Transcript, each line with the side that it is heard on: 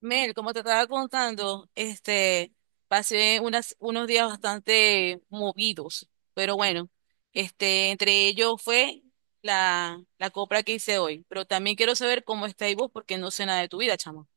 right: Mel, como te estaba contando, pasé unos días bastante movidos, pero bueno, entre ellos fue la compra que hice hoy, pero también quiero saber cómo estáis vos porque no sé nada de tu vida, chamo.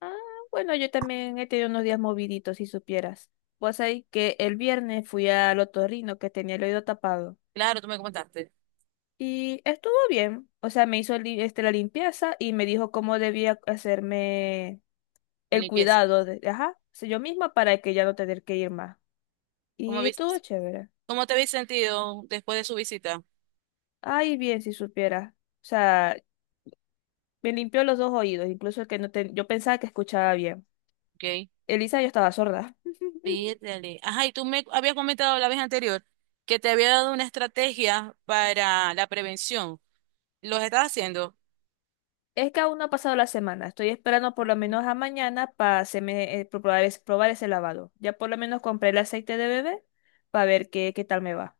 left: Ah, bueno, yo también he tenido unos días moviditos, si supieras. Pues ahí que el viernes fui al otorrino que tenía el oído tapado
right: Claro, tú me comentaste,
left: y estuvo bien. O sea, me hizo la limpieza y me dijo cómo debía hacerme
right: la
left: el
right: limpieza.
left: cuidado de, ajá, o sea, yo misma para que ya no tener que ir más.
right: ¿Cómo
left: Y
right: ves,
left: estuvo chévere.
right: ¿Cómo te habéis sentido después de su visita?
left: Ay, bien, si supieras. O sea, me limpió los dos oídos, incluso el que no yo pensaba que escuchaba bien.
right: Ok.
left: Elisa, yo estaba sorda.
right: Pídele. Ajá, y tú me habías comentado la vez anterior que te había dado una estrategia para la prevención. ¿Los estás haciendo?
left: Es que aún no ha pasado la semana. Estoy esperando por lo menos a mañana para probar ese lavado. Ya por lo menos compré el aceite de bebé para ver qué tal me va.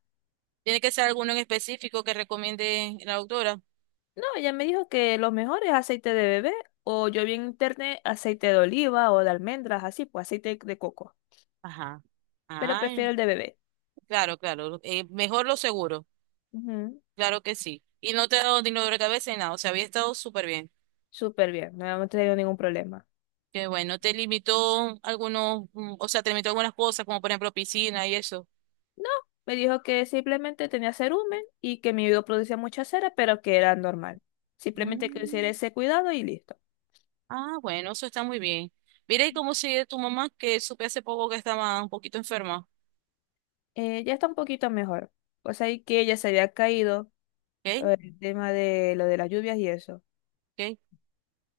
right: Tiene que ser alguno en específico que recomiende la doctora.
left: No, ella me dijo que lo mejor es aceite de bebé o yo vi en internet aceite de oliva o de almendras, así, pues aceite de coco.
right: Ajá.
left: Pero
right: Ay,
left: prefiero el de bebé.
right: claro, claro. Mejor lo seguro.
left: Ujú.
right: Claro que sí. Y no te ha dado ni dolor de cabeza ni nada. O sea, había estado súper bien.
left: Súper bien, no hemos tenido ningún problema.
right: Que bueno, te limitó o sea, te limitó algunas cosas, como por ejemplo piscina y eso.
left: No, me dijo que simplemente tenía cerumen y que mi oído producía mucha cera, pero que era normal. Simplemente que hiciera
right: Mm.
left: ese cuidado y listo.
right: Ah, bueno, eso está muy bien. Mira, ¿y cómo sigue tu mamá? Que supe hace poco que estaba un poquito enferma.
left: Ya está un poquito mejor. Pues ahí que ella se había caído,
right: ¿Ok?
left: el tema de lo de las lluvias y eso.
right: ¿Ok?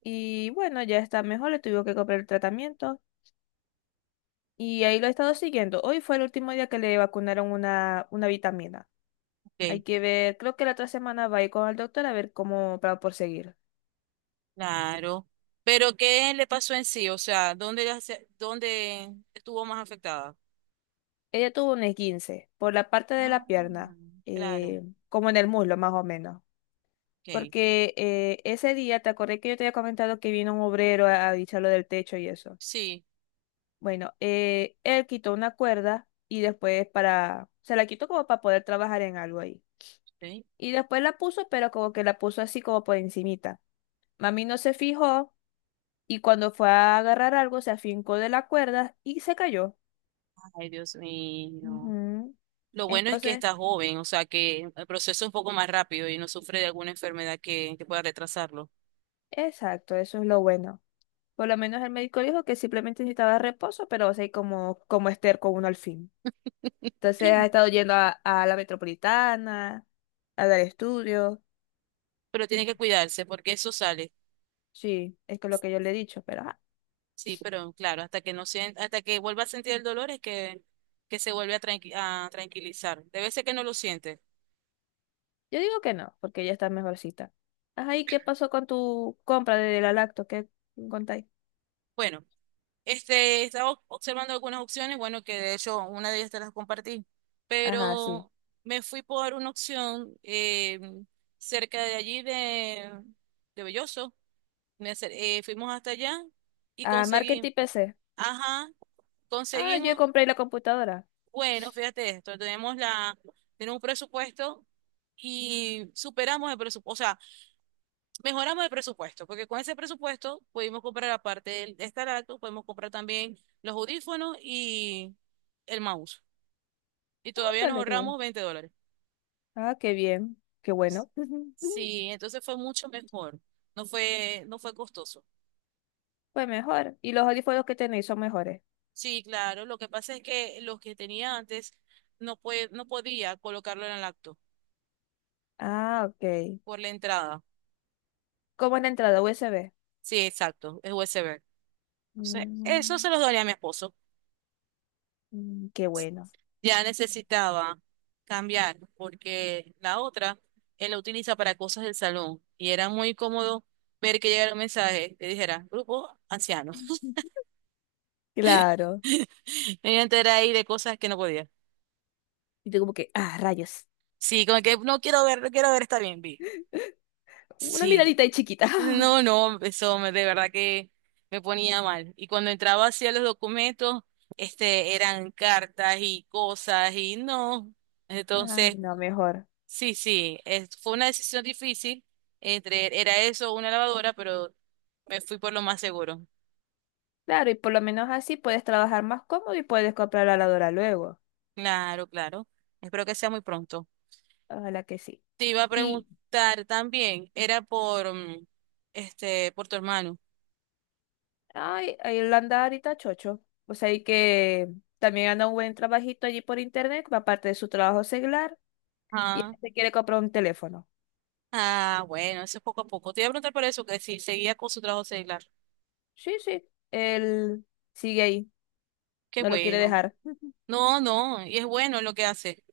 left: Y bueno, ya está mejor, le tuvo que comprar el tratamiento y ahí lo he estado siguiendo. Hoy fue el último día que le vacunaron una vitamina. Hay
right: ¿Ok?
left: que ver, creo que la otra semana va a ir con el doctor a ver cómo para proseguir.
right: Claro. Pero ¿qué le pasó en sí? O sea, ¿dónde, dónde estuvo más afectada?
left: Ella tuvo un esguince por la parte de
right: Ah,
left: la pierna,
right: claro.
left: eh, como en el muslo más o menos.
right: Ok.
left: Porque ese día, te acordé que yo te había comentado que vino un obrero a echarlo del techo y eso.
right: Sí.
left: Bueno, él quitó una cuerda y después se la quitó como para poder trabajar en algo ahí.
right: Sí.
left: Y después la puso, pero como que la puso así como por encimita. Mami no se fijó y cuando fue a agarrar algo se afincó de la cuerda y se cayó.
right: Ay, Dios mío.
left: Ujú.
right: Lo bueno es que
left: Entonces,
right: está joven, o sea, que el proceso es un poco más rápido y no sufre de alguna enfermedad que pueda retrasarlo.
left: exacto, eso es lo bueno. Por lo menos el médico dijo que simplemente necesitaba reposo, pero o sea, como Esther con uno al fin. Entonces ha estado yendo a la metropolitana, a dar estudios.
right: Pero tiene que cuidarse porque eso sale.
left: Sí, es que lo que yo le he dicho, pero... ajá.
right: Sí, pero claro, hasta que no sien- hasta que vuelva a sentir el dolor es que se vuelve a tranquilizar. Debe ser que no lo siente.
left: Yo digo que no, porque ya está mejorcita. Ajá, ¿y qué pasó con tu compra de la lacto? ¿Qué contáis?
right: Bueno. Estaba observando algunas opciones, bueno, que de hecho una de ellas te las compartí,
left: Ajá, sí.
right: pero me fui por una opción cerca de allí de Belloso. Fuimos hasta allá y
left: Ah, marketing PC.
right: ajá,
left: Ah, yo
right: conseguimos,
left: compré la computadora.
right: bueno, fíjate esto, tenemos un presupuesto y superamos el presupuesto. Mejoramos el presupuesto, porque con ese presupuesto pudimos comprar, aparte de esta laptop, podemos comprar también los audífonos y el mouse. Y todavía nos
left: Ándale, qué bien.
right: ahorramos $20.
left: Ah, qué bien. Qué bueno.
right: Sí, entonces fue mucho mejor. No fue costoso.
left: Pues mejor. ¿Y los audífonos que tenéis son mejores?
right: Sí, claro. Lo que pasa es que los que tenía antes no podía colocarlo en el acto
left: Ah, ok.
right: por la entrada.
left: ¿Cómo es la entrada USB?
right: Sí, exacto. Es USB. Entonces, eso
left: Mm,
right: se los daría a mi esposo.
left: mm, qué bueno.
right: Ya necesitaba cambiar porque la otra él la utiliza para cosas del salón y era muy cómodo ver que llegara un mensaje que dijera grupo anciano.
left: Claro.
right: Me iba a enterar ahí de cosas que no podía.
left: Y tú como que, ah, rayos.
right: Sí, como que no quiero ver, no quiero ver, está bien, vi.
left: Una
right: Sí,
left: miradita ahí chiquita.
right: no, no, de verdad que me ponía mal. Y cuando entraba hacia los documentos, eran cartas y cosas y no.
left: Ah,
right: Entonces,
left: no, mejor.
right: sí, sí, fue una decisión difícil entre, era eso o una lavadora, pero me fui por lo más seguro.
left: Claro, y por lo menos así puedes trabajar más cómodo y puedes comprar la lavadora luego.
right: Claro, claro. Espero que sea muy pronto.
left: Ojalá que sí.
right: Te iba a
left: Y,
right: preguntar también, era este, por tu hermano.
left: ay, ahí lo anda ahorita chocho. O sea, y que también anda un buen trabajito allí por internet, aparte de su trabajo seglar, y él
right: Ah,
left: se quiere comprar un teléfono.
right: ah, bueno, eso es poco a poco. Te iba a preguntar por eso, que si seguía con su trabajo seglar.
left: Sí, sí, él sigue ahí,
right: Qué
left: no lo quiere
right: bueno.
left: dejar.
right: No, no, y es bueno lo que hace.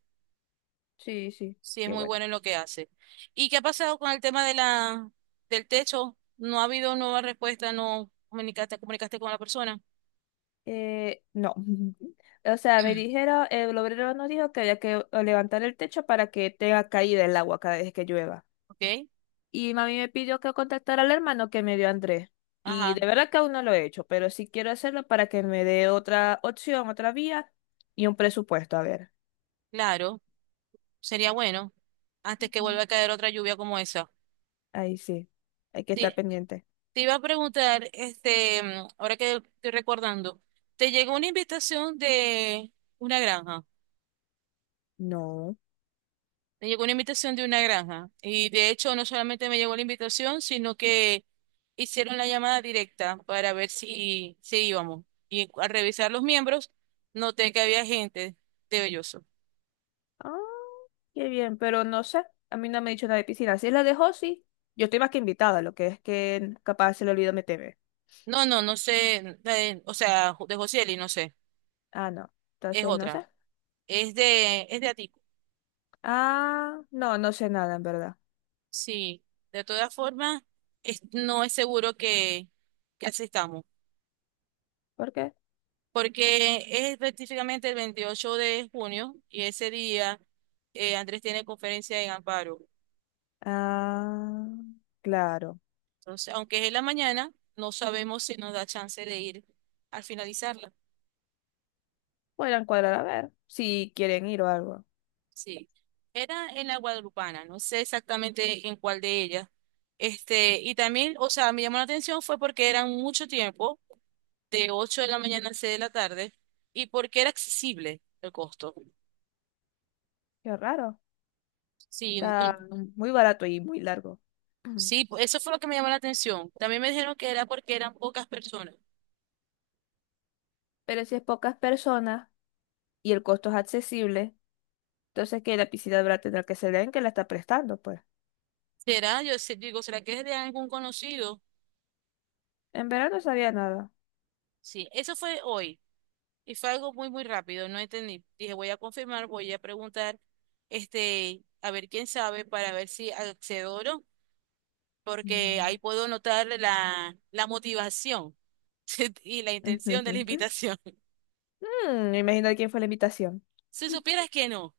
left: Sí, sí,
right: Sí, es
left: qué
right: muy
left: bueno.
right: bueno en lo que hace. ¿Y qué ha pasado con el tema de del techo? No ha habido nueva respuesta, no comunicaste, comunicaste con la persona.
left: No. O sea, me dijeron, el obrero nos dijo que había que levantar el techo para que tenga caída el agua cada vez que llueva.
right: Ok,
left: Y mami me pidió que contactara al hermano que me dio Andrés. Y
right: ajá,
left: de verdad que aún no lo he hecho, pero sí quiero hacerlo para que me dé otra opción, otra vía y un presupuesto. A ver,
right: claro, sería bueno antes que
left: ujú,
right: vuelva a caer otra lluvia como esa.
left: ahí sí, hay que estar
right: Te,
left: pendiente.
right: te iba a preguntar, ahora que estoy recordando, ¿te llegó una invitación de una granja?
left: No.
right: Me llegó una invitación de una granja y de hecho no solamente me llegó la invitación, sino que hicieron la llamada directa para ver si íbamos. Y al revisar los miembros, noté que había gente de Belloso.
left: Ah, qué bien, pero no sé. A mí no me ha dicho nada de piscina. Si es la dejó, sí. Yo estoy más que invitada, lo que es que capaz se le olvidó meterme.
right: No, no, no sé, o sea, de Josieli, no sé,
left: Ah, no.
right: es
left: Entonces, no
right: otra.
left: sé.
right: Es de Atico.
left: Ah, no, no sé nada, en verdad.
right: Sí, de todas formas, no es seguro que asistamos.
left: ¿Por qué?
right: Porque es específicamente el 28 de junio y ese día Andrés tiene conferencia en Amparo.
left: Ah, claro.
right: Entonces, aunque es en la mañana, no sabemos si nos da chance de ir al finalizarla.
left: Podrían cuadrar a ver si quieren ir o algo.
right: Sí, era en la Guadalupana, no sé exactamente en cuál de ellas. Este, y también, o sea, me llamó la atención fue porque eran mucho tiempo, de 8 de la mañana a 6 de la tarde, y porque era accesible el costo.
left: Qué raro.
right: Sí, no.
left: Está muy barato y muy largo. Ujú.
right: Eso fue lo que me llamó la atención. También me dijeron que era porque eran pocas personas.
left: Pero si es pocas personas y el costo es accesible, entonces que la piscina habrá tendrá que ser de que la está prestando, pues.
right: ¿Será? Digo, ¿será que es de algún conocido?
left: En verano sabía nada.
right: Sí, eso fue hoy y fue algo muy, muy rápido, no entendí. Dije, voy a confirmar, voy a preguntar, este, a ver quién sabe para ver si accedo o no, porque ahí
left: Mm.
right: puedo notar la motivación y la intención de la invitación.
left: Mm, imagina quién fue la invitación.
right: Si supieras que no,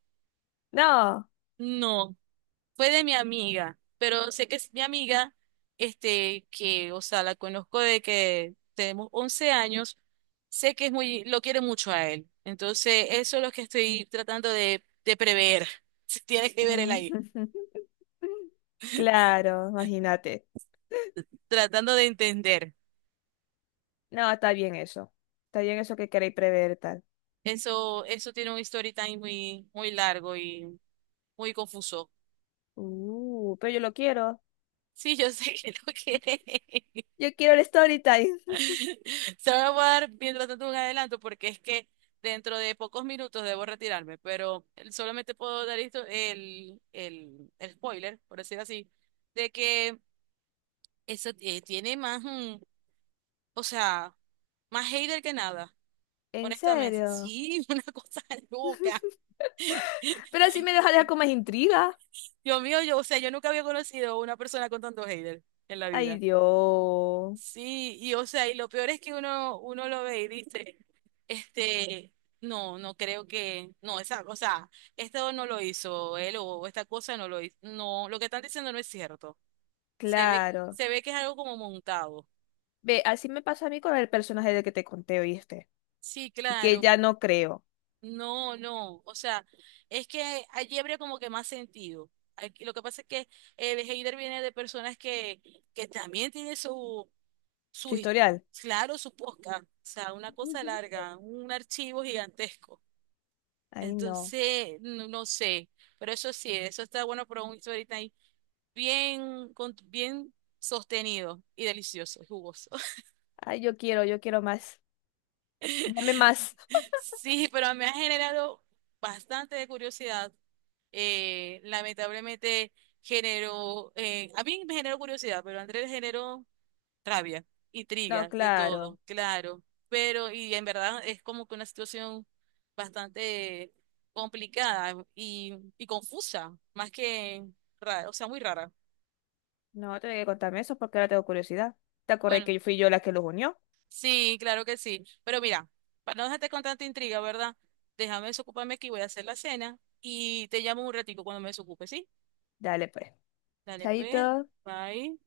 left: No.
right: no. Fue de mi amiga, pero sé que es mi amiga, o sea, la conozco de que tenemos 11 años, sé que es muy, lo quiere mucho a él. Entonces, eso es lo que estoy tratando de prever. Tiene que ver él
left: Mm.
right: ahí,
left: Claro, imagínate.
right: tratando de entender.
left: No, está bien eso. Está bien eso que queréis prever tal.
right: Eso tiene un story time muy, muy largo y muy confuso.
left: Pero yo lo quiero.
right: Sí, yo sé que lo quiere.
left: Yo quiero el story time.
right: Solo voy a dar mientras tanto un adelanto porque es que dentro de pocos minutos debo retirarme, pero solamente puedo dar esto el spoiler, por decir así, de que eso tiene más, o sea, más hater que nada,
left: ¿En
right: honestamente.
left: serio?
right: Sí, una cosa loca.
left: Pero así me deja con más intriga.
right: Dios mío, yo, o sea, yo nunca había conocido una persona con tanto hater en la
left: Ay,
right: vida.
left: Dios.
right: Sí, y o sea, y lo peor es que uno lo ve y dice, este, no, no creo que, no, o sea, esto no lo hizo él o esta cosa no lo hizo, no, lo que están diciendo no es cierto. Se ve,
left: Claro.
right: se ve que es algo como montado.
left: Ve, así me pasa a mí con el personaje del que te conté, ¿oíste?
right: Sí,
left: Y que
right: claro,
left: ya no creo.
right: no, no, o sea, es que allí habría como que más sentido. Lo que pasa es que el hater viene de personas que también tienen sus
left: Su
right: su, his-
left: historial.
right: claro, su podcast, o sea, una cosa larga, un archivo gigantesco.
left: Ay, no.
right: Entonces, no, no sé, pero eso sí, eso está bueno para un ahorita ahí, bien, bien sostenido y delicioso, y jugoso.
left: Ay, yo quiero más. Dame más.
right: Sí, pero me ha generado bastante de curiosidad. Eh, lamentablemente a mí me generó curiosidad, pero a Andrés le generó rabia,
left: No,
right: intriga, de
left: claro.
right: todo, claro. Pero, y en verdad es como que una situación bastante complicada y confusa, más que rara, o sea, muy rara.
left: No, tengo que contarme eso porque ahora tengo curiosidad. ¿Te acordé
right: Bueno,
left: que fui yo la que los unió?
right: sí, claro que sí. Pero mira, para no dejarte con tanta intriga, ¿verdad? Déjame desocuparme aquí, voy a hacer la cena y te llamo un ratico cuando me desocupe, ¿sí?
left: Dale, pues.
right: Dale, pues,
left: Chaito.
right: bye.